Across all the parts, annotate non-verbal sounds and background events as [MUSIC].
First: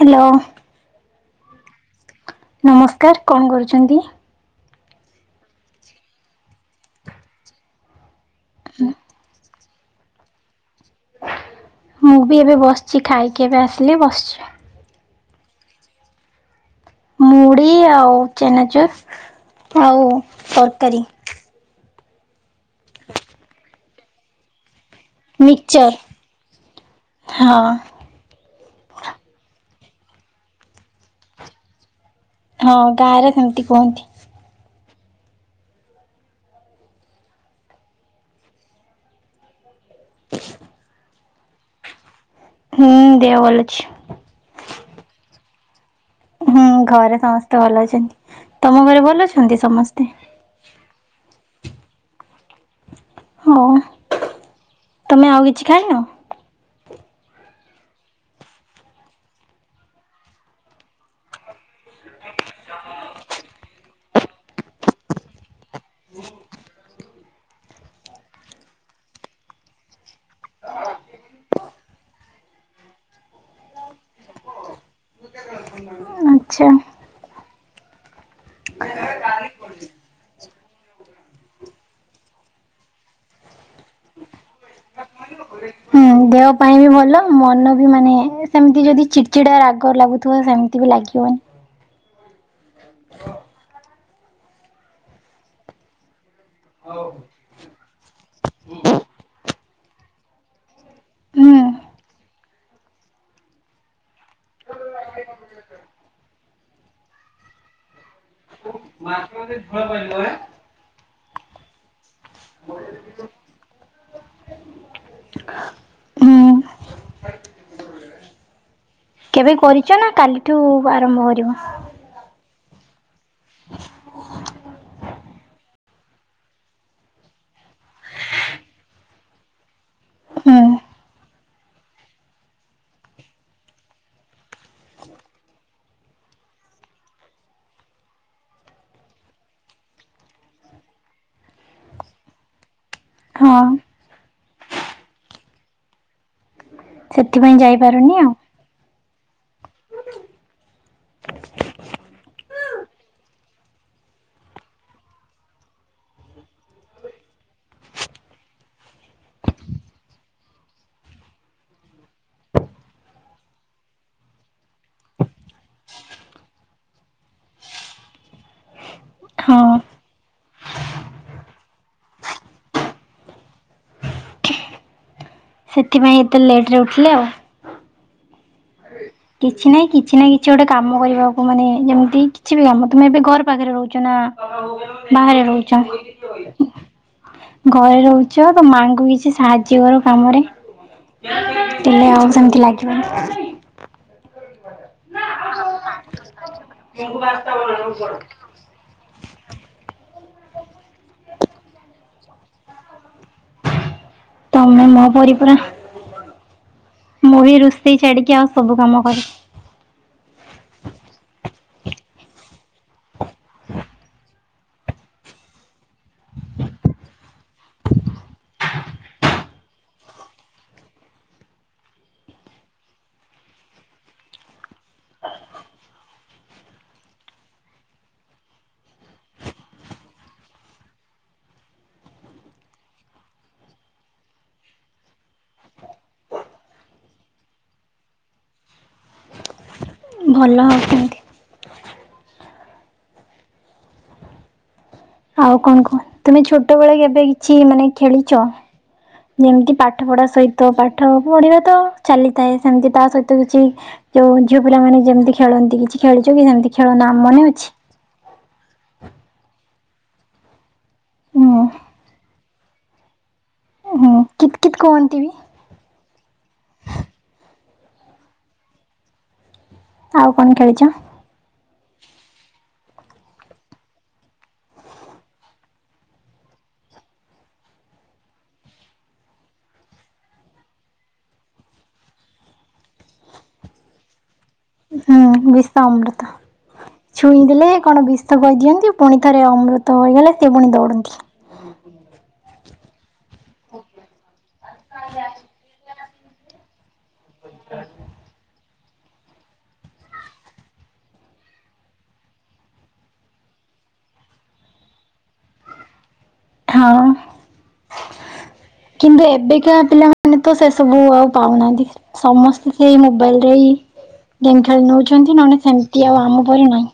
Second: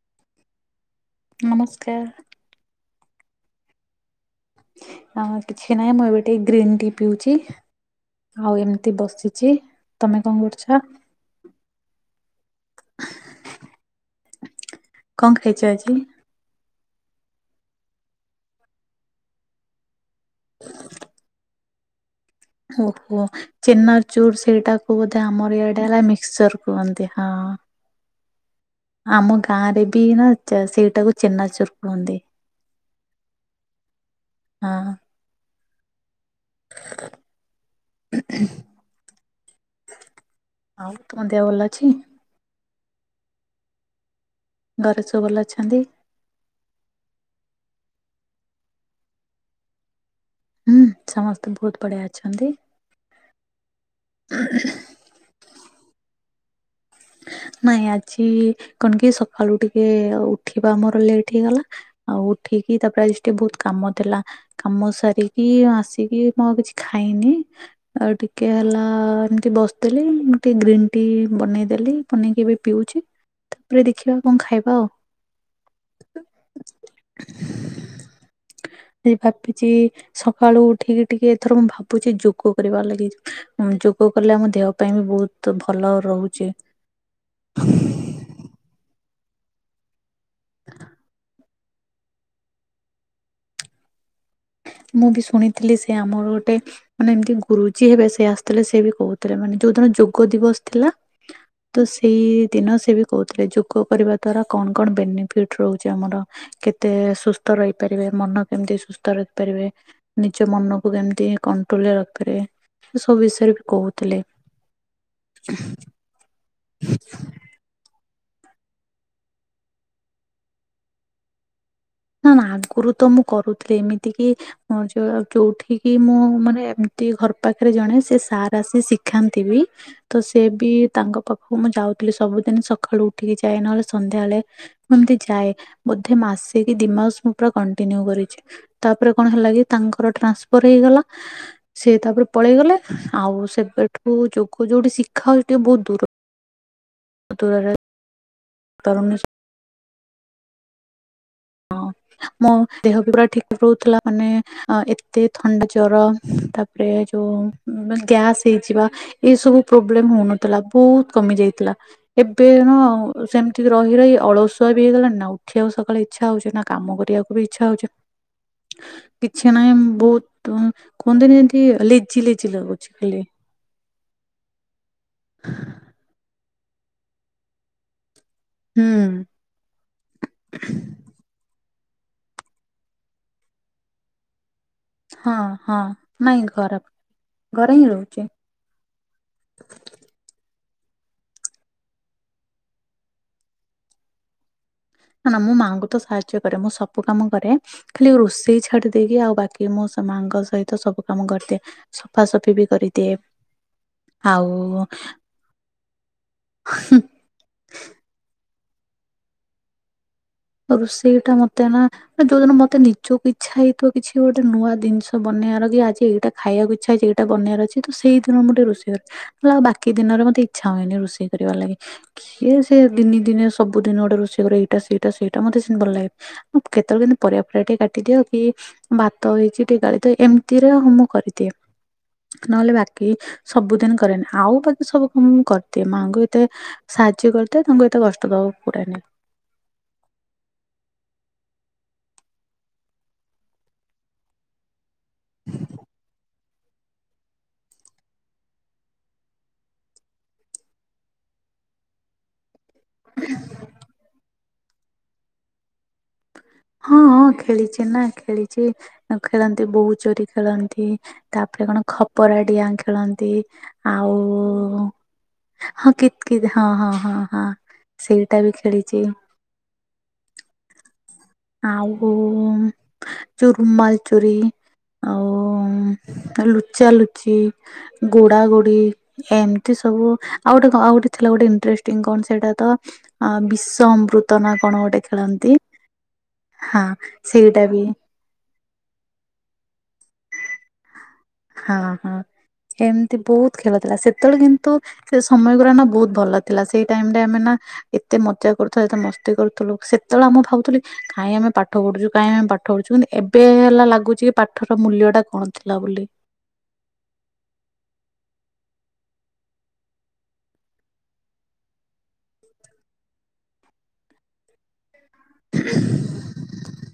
Hello! ନମସ୍କାର! ନମସ୍କାର କଣ କରୁଛନ୍ତି? ଆମର କିଛି ନାହିଁ ମୁଁ ଏବେ ଟିକେ ଗ୍ରୀନ୍ ଟି ପିଉଛି। ଆଉ ଏମିତି ବସିଛି ତମେ କଣ କରୁଛ? ମୁଁ ବି ଏବେ ବସିଛି ଖାଇକି ଏବେ ଆସିଲି ବସିଛି। କଣ ଖାଇଛ ଆଜି? ମୁଢି ଆଉ ଚେନାଚୁର ଆଉ ତରକାରୀ। ଓହୋ ଚେନାଚୁର ସେଇଟା ବୋଧେ ଆମର ଇଆଡେ ମିକ୍ସଚର ହେଲା ମିକ୍ସଚର କୁହନ୍ତି ହଁ। ଆମ ଗାଁ ରେ ବି ନା ସେଇଟାକୁ ଚେନାଚୁର କୁହନ୍ତି। ହଁ ଗାଁରେ ସେମିତି କୁହନ୍ତି। ହଁ। [UNINTELLIGIBLE] ତୁମ ଦେହ ଭଲ ଅଛି? ହୁଁ ଦେହ ଭଲ ଅଛି। ଘରେ ସବୁ ଭଲ ଅଛନ୍ତି। ହୁଁ ଘରେ ସମସ୍ତେ ଭଲ ଅଛନ୍ତି ତମ ଘରେ ଭଲ ଅଛନ୍ତି ସମସ୍ତେ? ହୁଁ ସମସ୍ତେ ବହୁତ ବଢିଆ ଅଛନ୍ତି। ହଉ ତମେ ଆଉ କିଛି ଖାଇନ। ନାଇଁ ଆଜି କଣ କି ସକାଳୁ ଟିକେ ଉଠିବା ଆମର ଲେଟ୍ ହେଇଗଲା ଆଉ ଉଠିକି ତାପରେ ଆଜି ଟିକେ ବହୁତ କାମ ଥିଲା। କାମ ସାରିକି ଆସିକି ମୁଁ ଆଉ କିଛି ଖାଇନି। ଆଉ ଟିକେ ହେଲା ଏମିତି ବସିଥିଲି ମୁଁ ଟିକେ ଗ୍ରୀନ୍ ଟି ବନେଇ ଦେଲି ବନେଇକି ଏବେ ପିଉଛି ତାପରେ ଦେଖିବା କଣ ଖାଇବା। ଅଁ ଆଚ୍ଛା। ଏ ଭାବିଛି ସକାଳୁ ଉଠିକି ଟିକେ ଏଥର ମୁଁ ଭାବୁଛି ଯୋଗ କରିବାର ଲାଗି। ଉଁ ଯୋଗ କଲେ ଆମ ଦେହ ପାଇଁ ବି ବହୁତ ଭଲ ହୁଁ ଦେହ ରହୁଛି। ପାଇଁ ବି ଭଲ ମନ ବି ମାନେ ସେମିତି ଯଦି ଚିଡ଼ଚିଡ଼ା ରାଗ ଲାଗୁଥିବ ସେମିତି ବି ଲାଗିବ ମୁଁ ବି ଶୁଣିଥିଲି ସେ ଆମର ଗୋଟେ। ମାନେ ଏମିତି ଗୁରୁଜୀ ହେବେ ସେ ଆସିଥିଲେ ସେ ବି କହୁଥିଲେ ମାନେ ଯୋଉଦିନ ଯୋଗ ଦିବସ ଥିଲା। ହୁଁ ତ ସେଇ ଦିନ ସେ ବି କହୁଥିଲେ ଯୋଗ କରିବା ଦ୍ଵାରା କଣ କଣ ବେନିଫିଟ ରହୁଛି ଆମର। କେତେ ସୁସ୍ଥ ରହିପାରିବେ ମନକୁ କେମିତି ସୁସ୍ଥ ରଖୀପାରିବେ ନିଜ ମନ କୁ କେମିତି କଣ୍ଟ୍ରୋଲରେ ରଖିପାରିବେ ସେ ସବୁ ବିଷୟରେ ବି କହୁଥିଲେ। ହ [UNINTELLIGIBLE] ହୁଁ କେବେ କରିଛ ନା କାଲିଠୁ ଆରମ୍ଭ କରିବ? ନା ନା ଆଗରୁ ତ ମୁଁ କରୁଥିଲି ଏମିତି କି ମୁଁ ଯଉ ଯୋଉଠି କିି ମୁଁ ମାନେ ଏମିତି ଘର ପାଖରେ ଜଣେ ସେ ସାର୍ ଆସି ଶିଖାନ୍ତି ବି। ତ ସେ ହୁଁ ବି ତାଙ୍କ ପାଖକୁ ମୁଁ ଯାଉଥିଲି ସବୁଦିନ ସକାଳୁ ଉଠିକି ଯାଏ ନହେଲେ ସନ୍ଧ୍ୟାବେଳେ। ମୁଁ ଏମିତି ଯାଏ ବୋଧେ ମାସ ଏ କି ଦି ମାସ ମୁଁ ପୁରା କଣ୍ଟିନିଉ କରିଛି ତାପରେ କଣ ହେଲା କି ତାଙ୍କର ଟ୍ରାନ୍ସଫର ହେଇଗଲା। ସେ ତାପରେ ପଳେଇଗଲେ ଆଉ ହଁ ସେବେଠୁ ଯୋଗ ଯୋଉଠି ଶିଖା ହଉଛି ଟିକେ ବହୁତ ଦୂର। ସେଥିପାଇଁ ଦୂରରେ ଯାଇପାରୁନି ଆଉ। [UNINTELLIGIBLE] ହ [UNINTELLIGIBLE] ମୋ ଦେହ ବି ପୁରା ଠିକ ରହୁଥିଲା ମାନେ। ଅ ଏତେ ଥଣ୍ଡା ଜର ତାପରେ ଯୋଉ ଉଁ ଗ୍ୟାସ୍ ହେଇଯିବା। ଏ ସବୁ ପ୍ରୋବ୍ଲେମ ହଉନଥିଲା ବହୁତ କମି ଯାଇଥିଲା। ଏବେ ହଁ ସେମିତି ରହି ରହି ଅଳସୁଆ ବି ହେଇଗଲାଣି ନା ଉଠିବାକୁ ସକାଳେ ଇଚ୍ଛା ହଉଛି ନା କାମ କରିବାକୁ ବି ଇଚ୍ଛା ହଉଛି। କିଛି ହଁ। ନାହିଁ ବହୁତୁ କୁହନ୍ତିନି ଯେମିତି ଲେଜି ଲେଜି ଲାଗୁଛି ଖାଲି। ସେଥିପାଇଁ ଏତେ ଲେଟ ରେ ଉଠିଲେ ଆଉ। ହୁଁ। କିଛି ନାହିଁ କିଛି ନା କିଛି ଗୋଟେ କାମ କରିବାକୁ ମାନେ ଯେମିତି। କିଛି ବି କାମ ତୁମେ ଏବେ ଘର ପାଖରେ ରହୁଛ ନା। ହଁ ବାହାରେ ରହୁଛ। ହଁ ନାଇଁ ଖରାପ ହିଁ ଘରେ ରହୁଛି ରହୁଛ। ମାଙ୍କୁ କିଛି ସାହାଯ୍ୟ କର କାମରେ ହେଲେ ଆଉ ସେମିତି ଲାଗିବନି। ନା ନା ମୁଁ ମାଆଙ୍କୁ ତ ସାହାଯ୍ୟ କରେ। ମୁଁ ସବୁ କାମ କରେ। ଖାଲି ରୋଷେଇ ଛାଡି ଦେଇକି ଆଉ ବାକି ମୁଁ ସା ମାଆଙ୍କ ସହିତ ସବୁ କାମ କରିଦିଏ। ସଫାସଫି ବି କରିଦିଏ। ଆଉ ତମେ ମୋ ପରି ପୁରା ହୁଁ। ମୁଁ ବି ରୋଷେଇ ଛାଡ଼ିକି ଆଉ ସବୁ କାମ କରେ। ଅ ରୋଷେଇଟା ମତେ ନା ଏ ଯୋଉଦିନ ମତେ ନିଜକୁ ଇଚ୍ଛା ହେଇଥିବ କିଛି ଗୋ ଟେ ନୂଆ ଜିନଷ ବନେଇବାର କି ଆଜି ଏଇଟା ଖାଇବାକୁ ଇଚ୍ଛା ହେଇଚି ଏଇଟା ବନେଇବାର ଅଛି ତ ସେଇଦିନ ମୁଁ ଟିକେ ରୋଷେଇ କରେ। [UNINTELLIGIBLE] ଆଉ ବାକି ଦିନରେ ମତେ ଇଚ୍ଛା ହୁଏନି ରୋଷେଇ କରିବାର ଲାଗି। କିଏ ସିଏ ଦିନି ଦିନି ସବୁ ଦିନ ଗୋଟେ ରୋଷେଇ କରିବ ଏଇଟା ସେଇଟା ସେଇଟା ମତେ ସେମ ଭଲ ଲାଗେ। କେତେବେଳେ କେମତି ପରିବା ପରିବା ଟିକେ କାଟିଦିଅ କି ଭାତ ହେଇଛି ଟିକେ ଗାଳି ଦେ, ଏମିତିରେ ମୁଁ କରିଦିଏ। ନହେଲେ ବାକି ସବୁଦିନ କରେନି, ଆଉ ବାକି ସବୁ କାମ ମୁଁ କରିଦିଏ। ମାଆଙ୍କୁ ଏତେ ସାହାଯ୍ୟ କରିଥାଏ, ତାଙ୍କୁ ଏତେ କଷ୍ଟ ଦବାକୁ ପୁରେନି। ଭଲ [INAUDIBLE] ଆଉ କଣ କୁହ? ତୁମେ ଛୋଟ ବେଳେ କେବେ କିଛି ମାନେ ଖେଳିଛ? ଯେମିତି ପାଠ ପଢା ସହିତ? ପାଠ ପଢିବା ତ ଚାଲିଥାଏ, ସେମିତି ତା ସହିତ କିଛି ଯୋଉ ଝିଅ ପିଲାମାନେ ଯେମିତି ଖେଳନ୍ତି, କିଛି ଖେଳଛ କି ସେମିତି? ଖେଳ ହଁ ନାଁ ହଁ ମନେ ଅଛି? ଖେଳିଛି ନା ଖେଳିଛି, ଖେଳନ୍ତି ବୋହୁ ଚୋରି ଖେଳନ୍ତି। ହୁଁ ତାପରେ କଣ ଖପରା ଡିଆ ଖେଳନ୍ତି। ହୁଁ ଆଉ କିତ କିତ କୁହନ୍ତି ବି। ହଁ କିତ୍ କିତ୍ ଅହଁ ହଁ ହଁ ସେଇଟା ବି ଖେଳିଛି। ଆଉ କଣ ଖେଳିଛ? ଆଉ ଚୁରୁମାଲ ଚୁରି। ଆଉ ଲୁଚା ଲୁଚି, ଗୋଡା ଗୋଡି। ଏମିତି ସବୁ, ଆଉ ଗୋଟେ ଆଉ ଗୋଟେ ଥିଲା ଗୋଟେ ଇଣ୍ଟେଷ୍ଟି କଣ ସେଇଟା ତ ଅ ବିଶ୍ୱ ଅମୃତ ନଥ ହୁଁ ବିଷ ଅମୃତ। ହଁ ସେଇଟା ଛୁଇଁଦେଲେ କଣ ବି କହିଦିଅନ୍ତି ପୁଣି ଥରେ ଅମୃତ ହୋଇଗଲେ ସେ ପୁଣି ଦୌଡ଼ନ୍ତି। ହଁ ହଁ। ଏମିତି ବହୁତ ଖେଳ ଥିଲା, ସେତେବେଳେ କିନ୍ତୁ ସେ ସମୟ ଗୁରାନା ବହୁତ ଭଲ ଥିଲା। ସେ ଟାଇମ ରେ ଆମେ ନା ଏତେ ମଜା କରୁଥିଲୁ, ଏତେ ମସ୍ତି କରୁଥିଲୁ, ସେତେବେଳେ ଆ ମୁଁ ଭାବୁଥିଲୁ କାଇଁ ଆମେ ପାଠ ପଢୁଛୁ, କାଇହିଁ ଆମେ ପାଠ ପଢୁଛୁ, କିନ୍ତୁ ଏବେ ହେଲା ଲାଗୁଛି କି ପାଠର ମୂଲ୍ୟ ଟା କଣ ଥିଲା ବୋଲି। ହଁ। କିନ୍ତୁ ଏବେକା ପିଲାମାନେ ତ ସେ ସବୁ ଆଉ ପାଉନାହାନ୍ତି। ସମସ୍ତେ ସେଇ ମୋବାଇଲରେ ଗେମ୍ ଖେଳି ନଉଛନ୍ତି ନହେଲେ ସେମତି ଆଉ ଆମ ପରି ନାହିଁ।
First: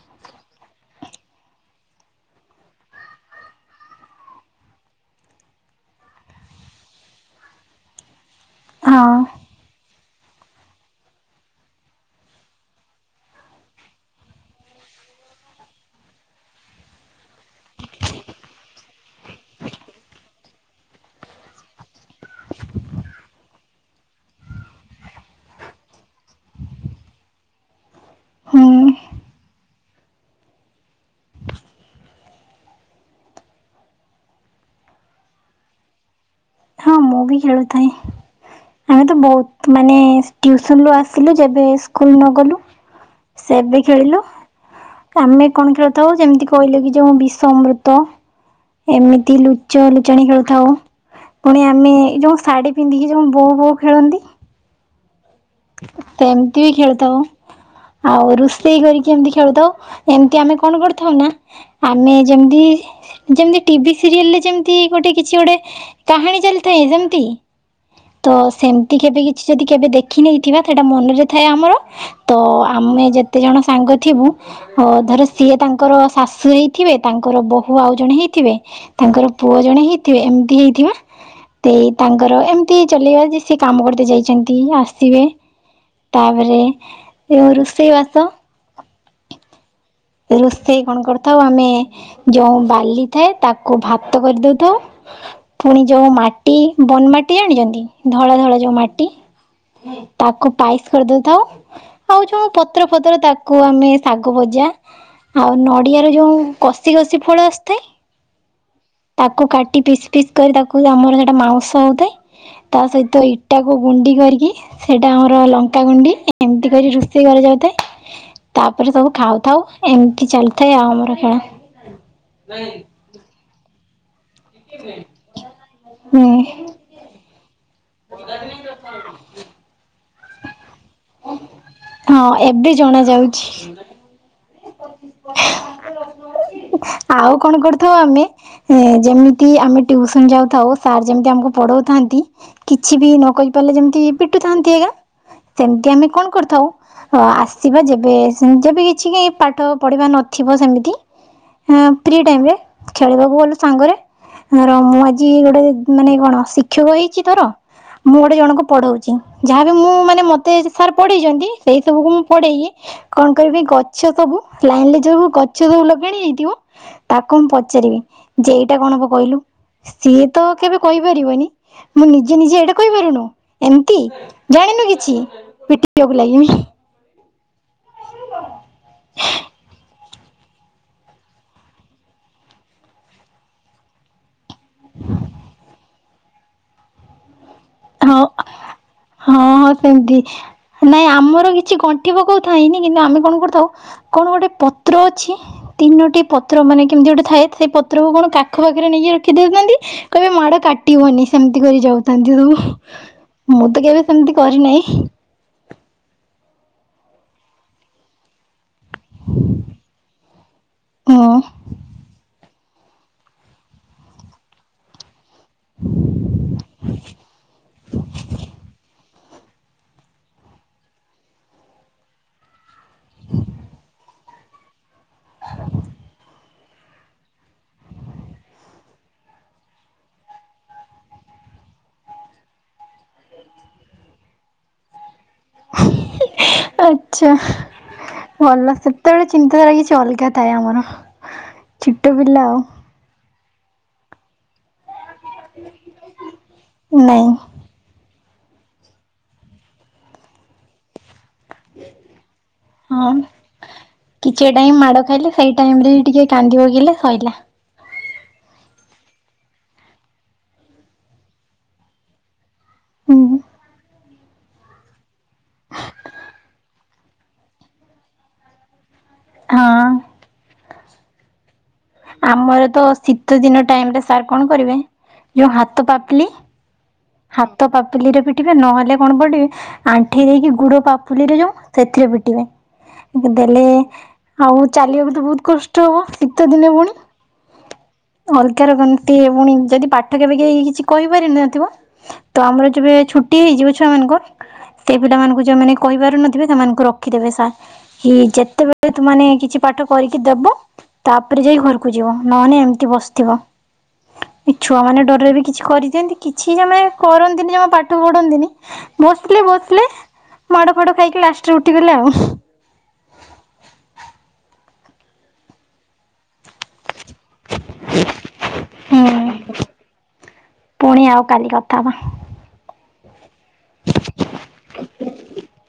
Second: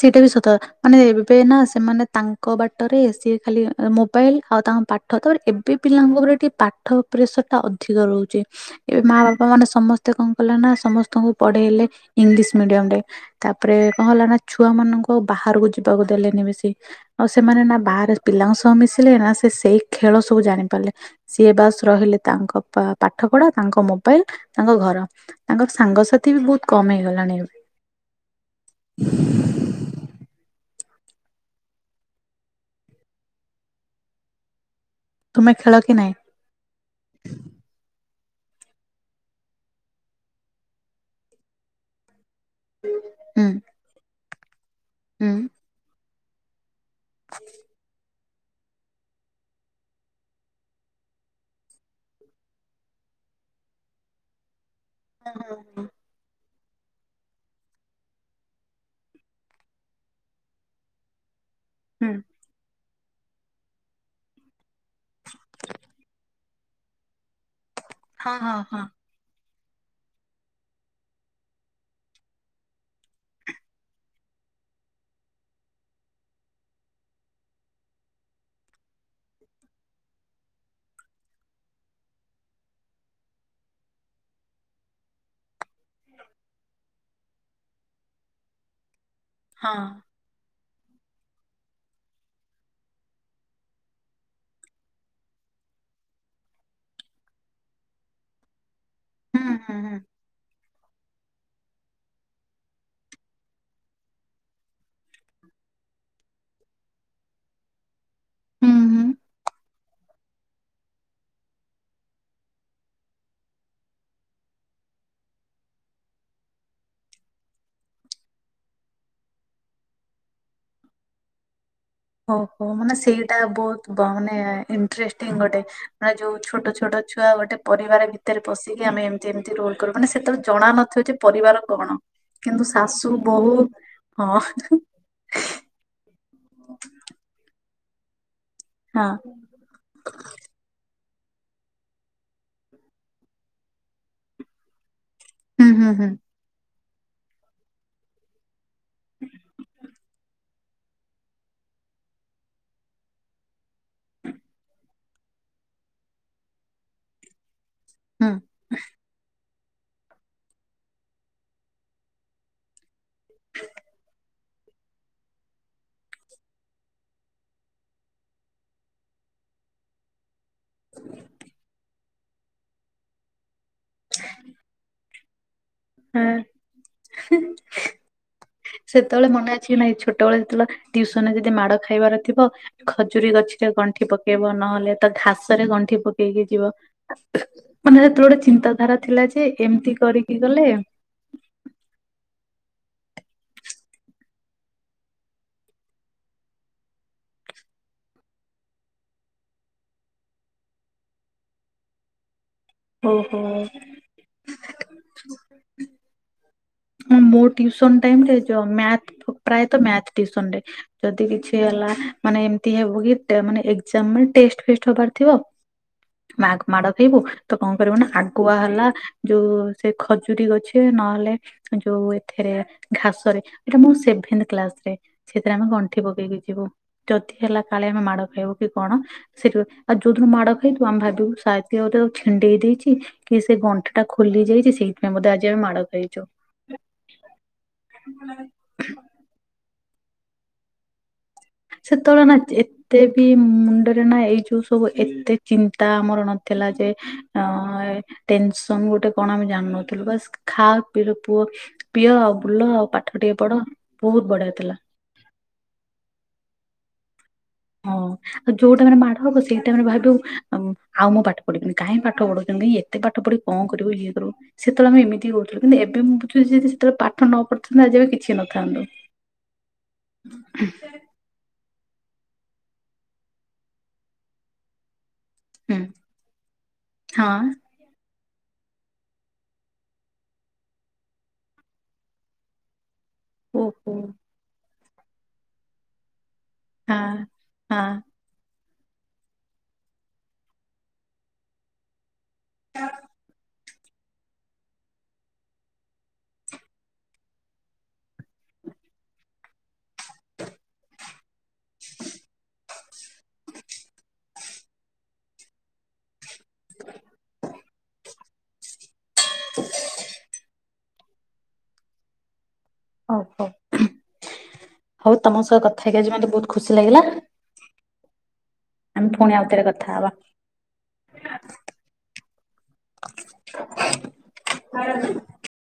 ସେଇଟା ବି ସତକଥା। ମାନେ ଏବେ ନା ସେମାନେ ତାଙ୍କ ବାଟରେ, ସିଏ ଖାଲି ମୋବାଇଲ ଆଉ ତାଙ୍କ ପାଟ ପାଠ ତାପରେ ଏବେ ପିଲାଙ୍କ ଉପରେ ଟିକେ ପାଠ ପ୍ରେସର ଟା ଅଧିକ ରହୁଛି, ଏବେ ହଁ ମା ବାପା ବାପା ମାନେ ସମସ୍ତେ କଣ କଲେ ନା, ସମସ୍ତଙ୍କୁ ପଢେଇଲେ ଇଂଲିଶ ମିଡିୟମ ରେ ତାପରେ କଣ ହେଲା ନା ଛୁଆ ମାନଙ୍କୁ ବାହାରକୁ ଯିବାକୁ ଦେଲେନି ବେଶୀ। ଆଉ ସେମାନେ ନା ବାହାରେ ପିଲାଙ୍କ ସହ ମିଶିଲେ ନା ସେ ସେଇ ଖେଳ ସବୁ ଜାଣିପାରିଲେ। ସିଏ ବାସ ରହିଲେ ତାଙ୍କ ପାଠ ପଢା, ତାଙ୍କ ମୋବାଇଲ, ତାଙ୍କ ଘର। ତାଙ୍କ ସାଙ୍ଗସାଥି ବି ବହୁତ କମ ହେଇଗଲାଣି ଏ ହୁଁ [INAUDIBLE] ତୁମେ ଖେଳ କି ନାଇଁ? ହଁ ମୁଁ ବି ଖେଳୁଥାଏ। ଆମେ ତ ବହୁତ ମାନେ ତିୟୁସନ ଆସିଲେ ଯେବେ ସ୍କୁଲ ନ ଗଲୁ ହୁଁ ସେବେ ଖେଳିଲୁ ହୁଁ। ଆମେ କଣ ଖେଳୁଥାଉ ଯେମିତି କହିଲେ କି ଯଉ ବିଶ ଅମୃତ। ଏମିତି ଲୁଚ ଲୁଚାଣି ଖେଳୁଥାଉ ପୁଣି ଆମେ ଏଇ ଯୋଉ ଶାଢ଼ୀ ପିନ୍ଧିକି ଯୋଉ ବୋଉ ବୋଉ ଖେଳନ୍ତି। ହଁ ହଁଁ। ସେମିତି ବି ଖେଳୁଥାଉ। ଆଉ ରୋଷେଇ କରିକି ଏମତି ଖେଳୁଥାଉ। ଏମିତି ଆମେ କଣ କରିଥାଉ ନା ହୁଁ ଆମେ ଯେମିତି ଯେମତି ଟିଭି ସିରିଏଲ ରେ ଯେମିତି ଗୋଟେ କିଛି ଗୋଟେ କାହାଣୀ ଚାଲିଥାଏ ଯେମିତି ତ ହଁ ହଁ ହଁ ସେମିତି କେବେ କିଛି ଯଦି କେବେ ଦେଖିନେଇଥିବା ସେଇଟା ମନରେ ଥାଏ ଆମର। ତ ଆମେ ଯେତେ ଜଣ ସାଙ୍ଗ ଥିବୁ ଧର ସିଏ ତାଙ୍କର ଶାଶୁ ହେଇଥିବେ ତାଙ୍କର ବୋହୂ ଆଉ ଜଣେ ହେଇଥିବେ। ତାଙ୍କର ପୁଅ ଜଣେ ହେଇଥିବେ ଏମିତି ହେଇଥିବେ। ସେଇ ତାଙ୍କର ଏମିତି ଚଲେଇବା ଯେ ସେ କାମ କରତେ ଯାଇଛନ୍ତି ଆ ସିଏ ତାପରେ ରୋଷେଇ ବାସ ହଁ। ରୋଷେଇ କଣ କରିଥାଉ ଆମେ ଯୋଉ ବାଲି ଥାଏ ତାକୁ ଭାତ କରିଦଉଥାଉ। ପୁଣି ଯୋଉ ମାଟି ବନ ମାଟି ଜାଣିଛନ୍ତି ଧଳା ଧଳା ଯୋଉ ମାଟି ହୁଁ ହୁଁ ତାକୁ ପାଇସ୍ କରିଦଉଥାଉ ଆଉ ଯୋଉ ପତ୍ର ଫତ୍ର ତାକୁ ଆମେ ଶାଗ ଭଜା ଆଉ ନଡିଆ ରେ ଯୋଉ କଷି କଷି ଫଳ ଆସିଥାଏ ହୁଁ ହୁଁ ହୁଁ। ତାକୁ କାଟି ଟିକି ପିସ୍ ପିସ୍ କରି ତାକୁ ଆମର ସେଇଟା ମାଉଁସ ହୋଇଥାଏ ତା ସହିତ ଇଟାକୁ ଗୁଣ୍ଡି କରିକି ସେଇଟା ଆମର ଲଙ୍କାଗୁଣ୍ଡି ଏମିତି କରି ରୋଷେଇ କରାଯାଉଥାଏ। ତାପରେ ସବୁ ଖାଉଥାଉ ଏମିତି ଚାଲିଥାଏ ଆଉ ଆମର ଖେଳ। ଓହୋ ମାନେ ସେଇଟା ବହୁତ ମାନେ ଇଣ୍ଟରେଷ୍ଟିଙ୍ଗ ଗୋଟେ ମାନେ ଯୋଉ ହୁଁ। ଛୋଟ ଛୋଟ ଛୁଆ ଗୋଟେ ପରିବାର ଭିତରେ ପଶିକି ଆମେ ଏମିତି ଏମିତି ରୋଲ୍ କରୁ ମାନେ ସେତେ ବେଳେ ଜଣା ନଥିବ ଯେ ପରିବାର କଣ ହଁ କିନ୍ତୁ ଏବେ ଜଣା ଶାଶୁ ଯାଉଛି ବୋହୂ ହଁ [INAUDIBLE] [INAUDIBLE] ଆଉ କଣ କରିଥାଉ ଆମେ ଯେମିତି ହଁ ଯେମିତି ଆମେ ଟ୍ୟୁସନ ଯାଉଥାଉ ସାର୍ ଯେମିତି ଆମକୁ ପଢାଉଥାନ୍ତି କିଛି ବି ନ କହି ପାରିଲେ ଯେମିତି ପିଟୁ ଥାନ୍ତି ଆଜ୍ଞା ହୁଁ ହୁଁ ସେମିତି ହୁଁ ଆମେ କଣ କରିଥାଉ ଅ ଆସିବା ଯେବେ ସେ ଯେ ବି କିଛି କାଇଁ ପାଠ ପଢ଼ିବା ନଥିବ ସେମିତି ହଁ ଫ୍ରି ଟାଇମ ରେ ଖେଳିବାକୁ ଗଲୁ ସାଙ୍ଗରେ ଧର ମୁଁ ଆଜି ଗୋଟେ ମାନେ କଣ ଶିକ୍ଷକ ହେଇଛି ଧର ମୁଁ ହୁଁ। ଗୋଟେ ଜଣଙ୍କୁ ପଢଉଛି। ଯାହାବି ମୁଁ ମାନେ ମତେ ସାର୍ ପଢେଇଛନ୍ତି ସେଇ ସବୁକୁ ମୁଁ ପଢେଇିଲି କଣ କରିବି ଗଛ ସବୁ ଲାଇନ ରେ ଯୋଉ ଗଛ ସବୁ ଲଗାଣି ହୋଇଥିବ ତାକୁ ମୁଁ ପଚାରିବି ଯେ ଏଇଟା କଣ ହବ କହିଲୁ? ସିଏ ତ କେବେ କହିପାରିବନି ମୁଁ ନିଜେ ନିଜେ ଏଇଟା କହିପାରିବୁନୁ ଏମତି ଜାଣିନୁ କିଛି ପିଟିବାକୁ ହଁ ଲାଗିବି। ସେତେବେଳେ ମନେ ଅଛି ନା ଏଇ ଛୋଟବେେଳେ ଯେତେବେଳେ ଟ୍ୟୁସନରେ ଯଦି ମାଡ ଖାଇବାର ଥିବ ଖଜୁରୀ ଗଛରେ ଗଣ୍ଠି ପକ ପକେଇବ ନହେଲେ ତ ଘାସ ରେ ଗଣ୍ଠି ପକେଇକି ଯିବ ମାନେ ହଁ ସେତେବେଳେ ଗୋଟେ ଚିନ୍ତାଧାରା ଥିଲା ହଁ ଯେ ହଁ ଏମିତି ସେମିତି କରିକି ଗଲେ ନାଇଁ ଆମର କିଛି ଗଣ୍ଠି ପକଉଥାଏନି କିନ୍ତୁ ଆମେ କଣ କରିଥାଉ କଣ ଗୋଟେ ପତ୍ର ଅଛି ତିନୋଟି ପତ୍ର ମାନେ କେମିତି ଗୋଟେ ଥାଏ ସେ ପତ୍ରକୁ କଣ ପାଖ ପାଖରେ ନେଇକି ରଖିଦଉଥାନ୍ତି କହିବେ ମାଡ କାଟିବନି ସେମିତି କରି ଯାଉଥାନ୍ତି ସବୁ। ଓହୋ ମୁଁ ତ କେବେ ସେମିତି କରିନାହିଁ। ମୋ ଟ୍ୟୁସନ ଟାଇମରେ ମ୍ୟାଥ୍ ପ୍ରାୟତଃ ମ୍ୟାଥ୍ ଟିଉସନ ରେ ଯଦି ହଁ କିଛି ହେଲା ମାନେ ଏ ହେବ କି ମାନେ ଏକ୍ଜାମ ରେ ଟେଷ୍ଟ ଫେଷ୍ଟ ହେବାର ଥିବ ମା କୁ ମାଡ ଖେଇବୁ ତ କଣ କରିବୁ ନା ଆଗୁଆ ହେଲା ଯୋଉ ସେ ଖଜୁରୀ ଗଛେ ନହେଲେ ଯୋଉ ଏଥିରେ ଘାସରେ ଏଟା ମୁ ସେଭେନ କ୍ଲାସ ରେ ସେଥିରେ ଆମେ ଗଣ୍ଠି ପକେଇ ଦେଇଥିବୁ ଯିବୁ ଯଦି ହେଲା କାଳେ ଆମେ ମାଡ଼ ଖାଇବୁ କି କଣ ସେଠ ଆଉ ଯୋଉଦିନ ମାଡ ଖାଇଥିବୁ ଆମେ ଭାବିବୁ ସାୟାଦ କିଏ ଗୋଟେ ଛିଣ୍ଡେଇ ଦେଇଛି କି ସେ ଗଣ୍ଠି ଟା ଖୋଲି ଯାଇଛି ସେଇଥିପାଇଁ ଆଜି ଆମେ ମାଡ଼ ଖାଇଛୁ ଆଛା ଭଲ ସେତେବେଳେ ଚିନ୍ତାଧାରା କିଛି ଅଲଗା ଥାଏ ଆମର ଛୋଟ ସେତେବେଳେ ନା ପିଲା ଆଉ ଏତେ ବି ମୁଣ୍ଡରେ ନା ଏଇ ଯୋଉ ସବୁ ଏତେ ଚିନ୍ତା ଆମର ନଥିଲା ଯେ ନାଇଁ ଅ ଟେନସନ ଗୋଟେ କଣ ଆମେ ଜାଣିନଥିଲୁ ବାସ ଖା ପିଇ ପୁଅ ପିଅ ଆଉ ବୁଲ ଆଉ ହଁ ପାଠ ଟିକେ ପଢ ବହୁତ କିଛି ବଢିଆ ଟାଇମ ଥିଲା ମାଡ ଖାଇଲେ ସେଇ ଟାଇମ ରେ ଟିକେ କାନ୍ଦିିବକିଲେ ଶୋଇଲା ହଁ ଆଉ ଯୋଉ ଟାଇମରେ ମାଡ ହବ ସେଇ ଟାଇମରେ ଭାବୁ ଆଉ ମୁଁ ପାଠ ପଢିବିନି କାହିଁ ପାଠ ପଢୁଛିି ଏମିତି ଏତେ ହୁଁ ପାଠ ପଢି କଣ କରିବ ଇଏ କରିବୁ ସେତେବେଳେ ଆମେ ଏମତି ହଉଥିଲୁ ଏବେ ମୁଁ ବୁଝୁଛିି ଯଦି ସେତେବେଳେ ପାଠ ନ ପଢିଥାନ୍ତୁ ଆଜି ଆମେ କିଛି ନଥାନ୍ତୁ ହଁ [UNINTELLIGIBLE] ଆମର ତ ଶୀତ ଦିନ ଟାଇମରେ ସାର୍ କଣ କରିବେ ଯୋଉ ହୁଁ, ହାତ ପାପଲି ହଁ ହାତ ପାପ ପାପୁଲିରେ ପିଟିବେ ନହେଲେ କଣ ପଡିବେ ଆଣ୍ଠି ଦେଇକି ଗୁଡ ପାପୁଲିରେ ଯୋ ସେଥିରେ ପିଟିବେ ଦେଲେ ଓହୋ ଆଉ ଚାଲିବାକୁ ତ ବହୁତ କଷ୍ଟ ହବ ଶୀତ ଦିନେ ପୁଣି ହଁ ହଁ ଅଲଗା ର କନ୍ତି ପୁଣି ଯଦି ପାଠ କେବେ କେ କିଛି କହିପାରିନ ନଥିବ ତ ଆମର ଯେବେ ଛୁଟି ହେଇଯିବ ଛୁଆ ମାନଙ୍କର ସେ ପିଲାମାନଙ୍କୁ ଯଉମାନେ କହିପାରୁ ନଥିବେ ସେମାନଙ୍କୁ ରଖିଦେବେ ସାର୍ ହ ଯେତେବେଳେ ତୁ ମେ କିଛି ପାଠ କରିକି ଦବ ତାପରେ ଯାଇ ଘରକୁ ଯିବ ନହେଲେ ଏମିତି ବସିଥିବ ଏ ଛୁଆ ମାନେ ଡରରେ ବି କିଛି କରିଦିଅନ୍ତି କିଛି ଜମା କରନ୍ତିନି ଜମା ପାଠ ପଢ଼ନ୍ତିନି ବସିଥିଲେ ବସିଲେ ମାଡ ଫାଡ ଖାଇକି ଲାଷ୍ଟରେ ଉଠିଗଲେ ଆଉ ହଉ ହଉ ହଉ ତମ ସହ କଥା ହେଇକି ଆଜି ମତେ ବହୁତ ଖୁସି ଲାଗିଲା ହ [UNINTELLIGIBLE] ଆମେ ପୁଣି ହୁଁ ଆଉଥରେ କଥା ହବା। ପୁଣି ଆଉ କାଲି କଥା ହେଵା ହ [UNINTELLIGIBLE]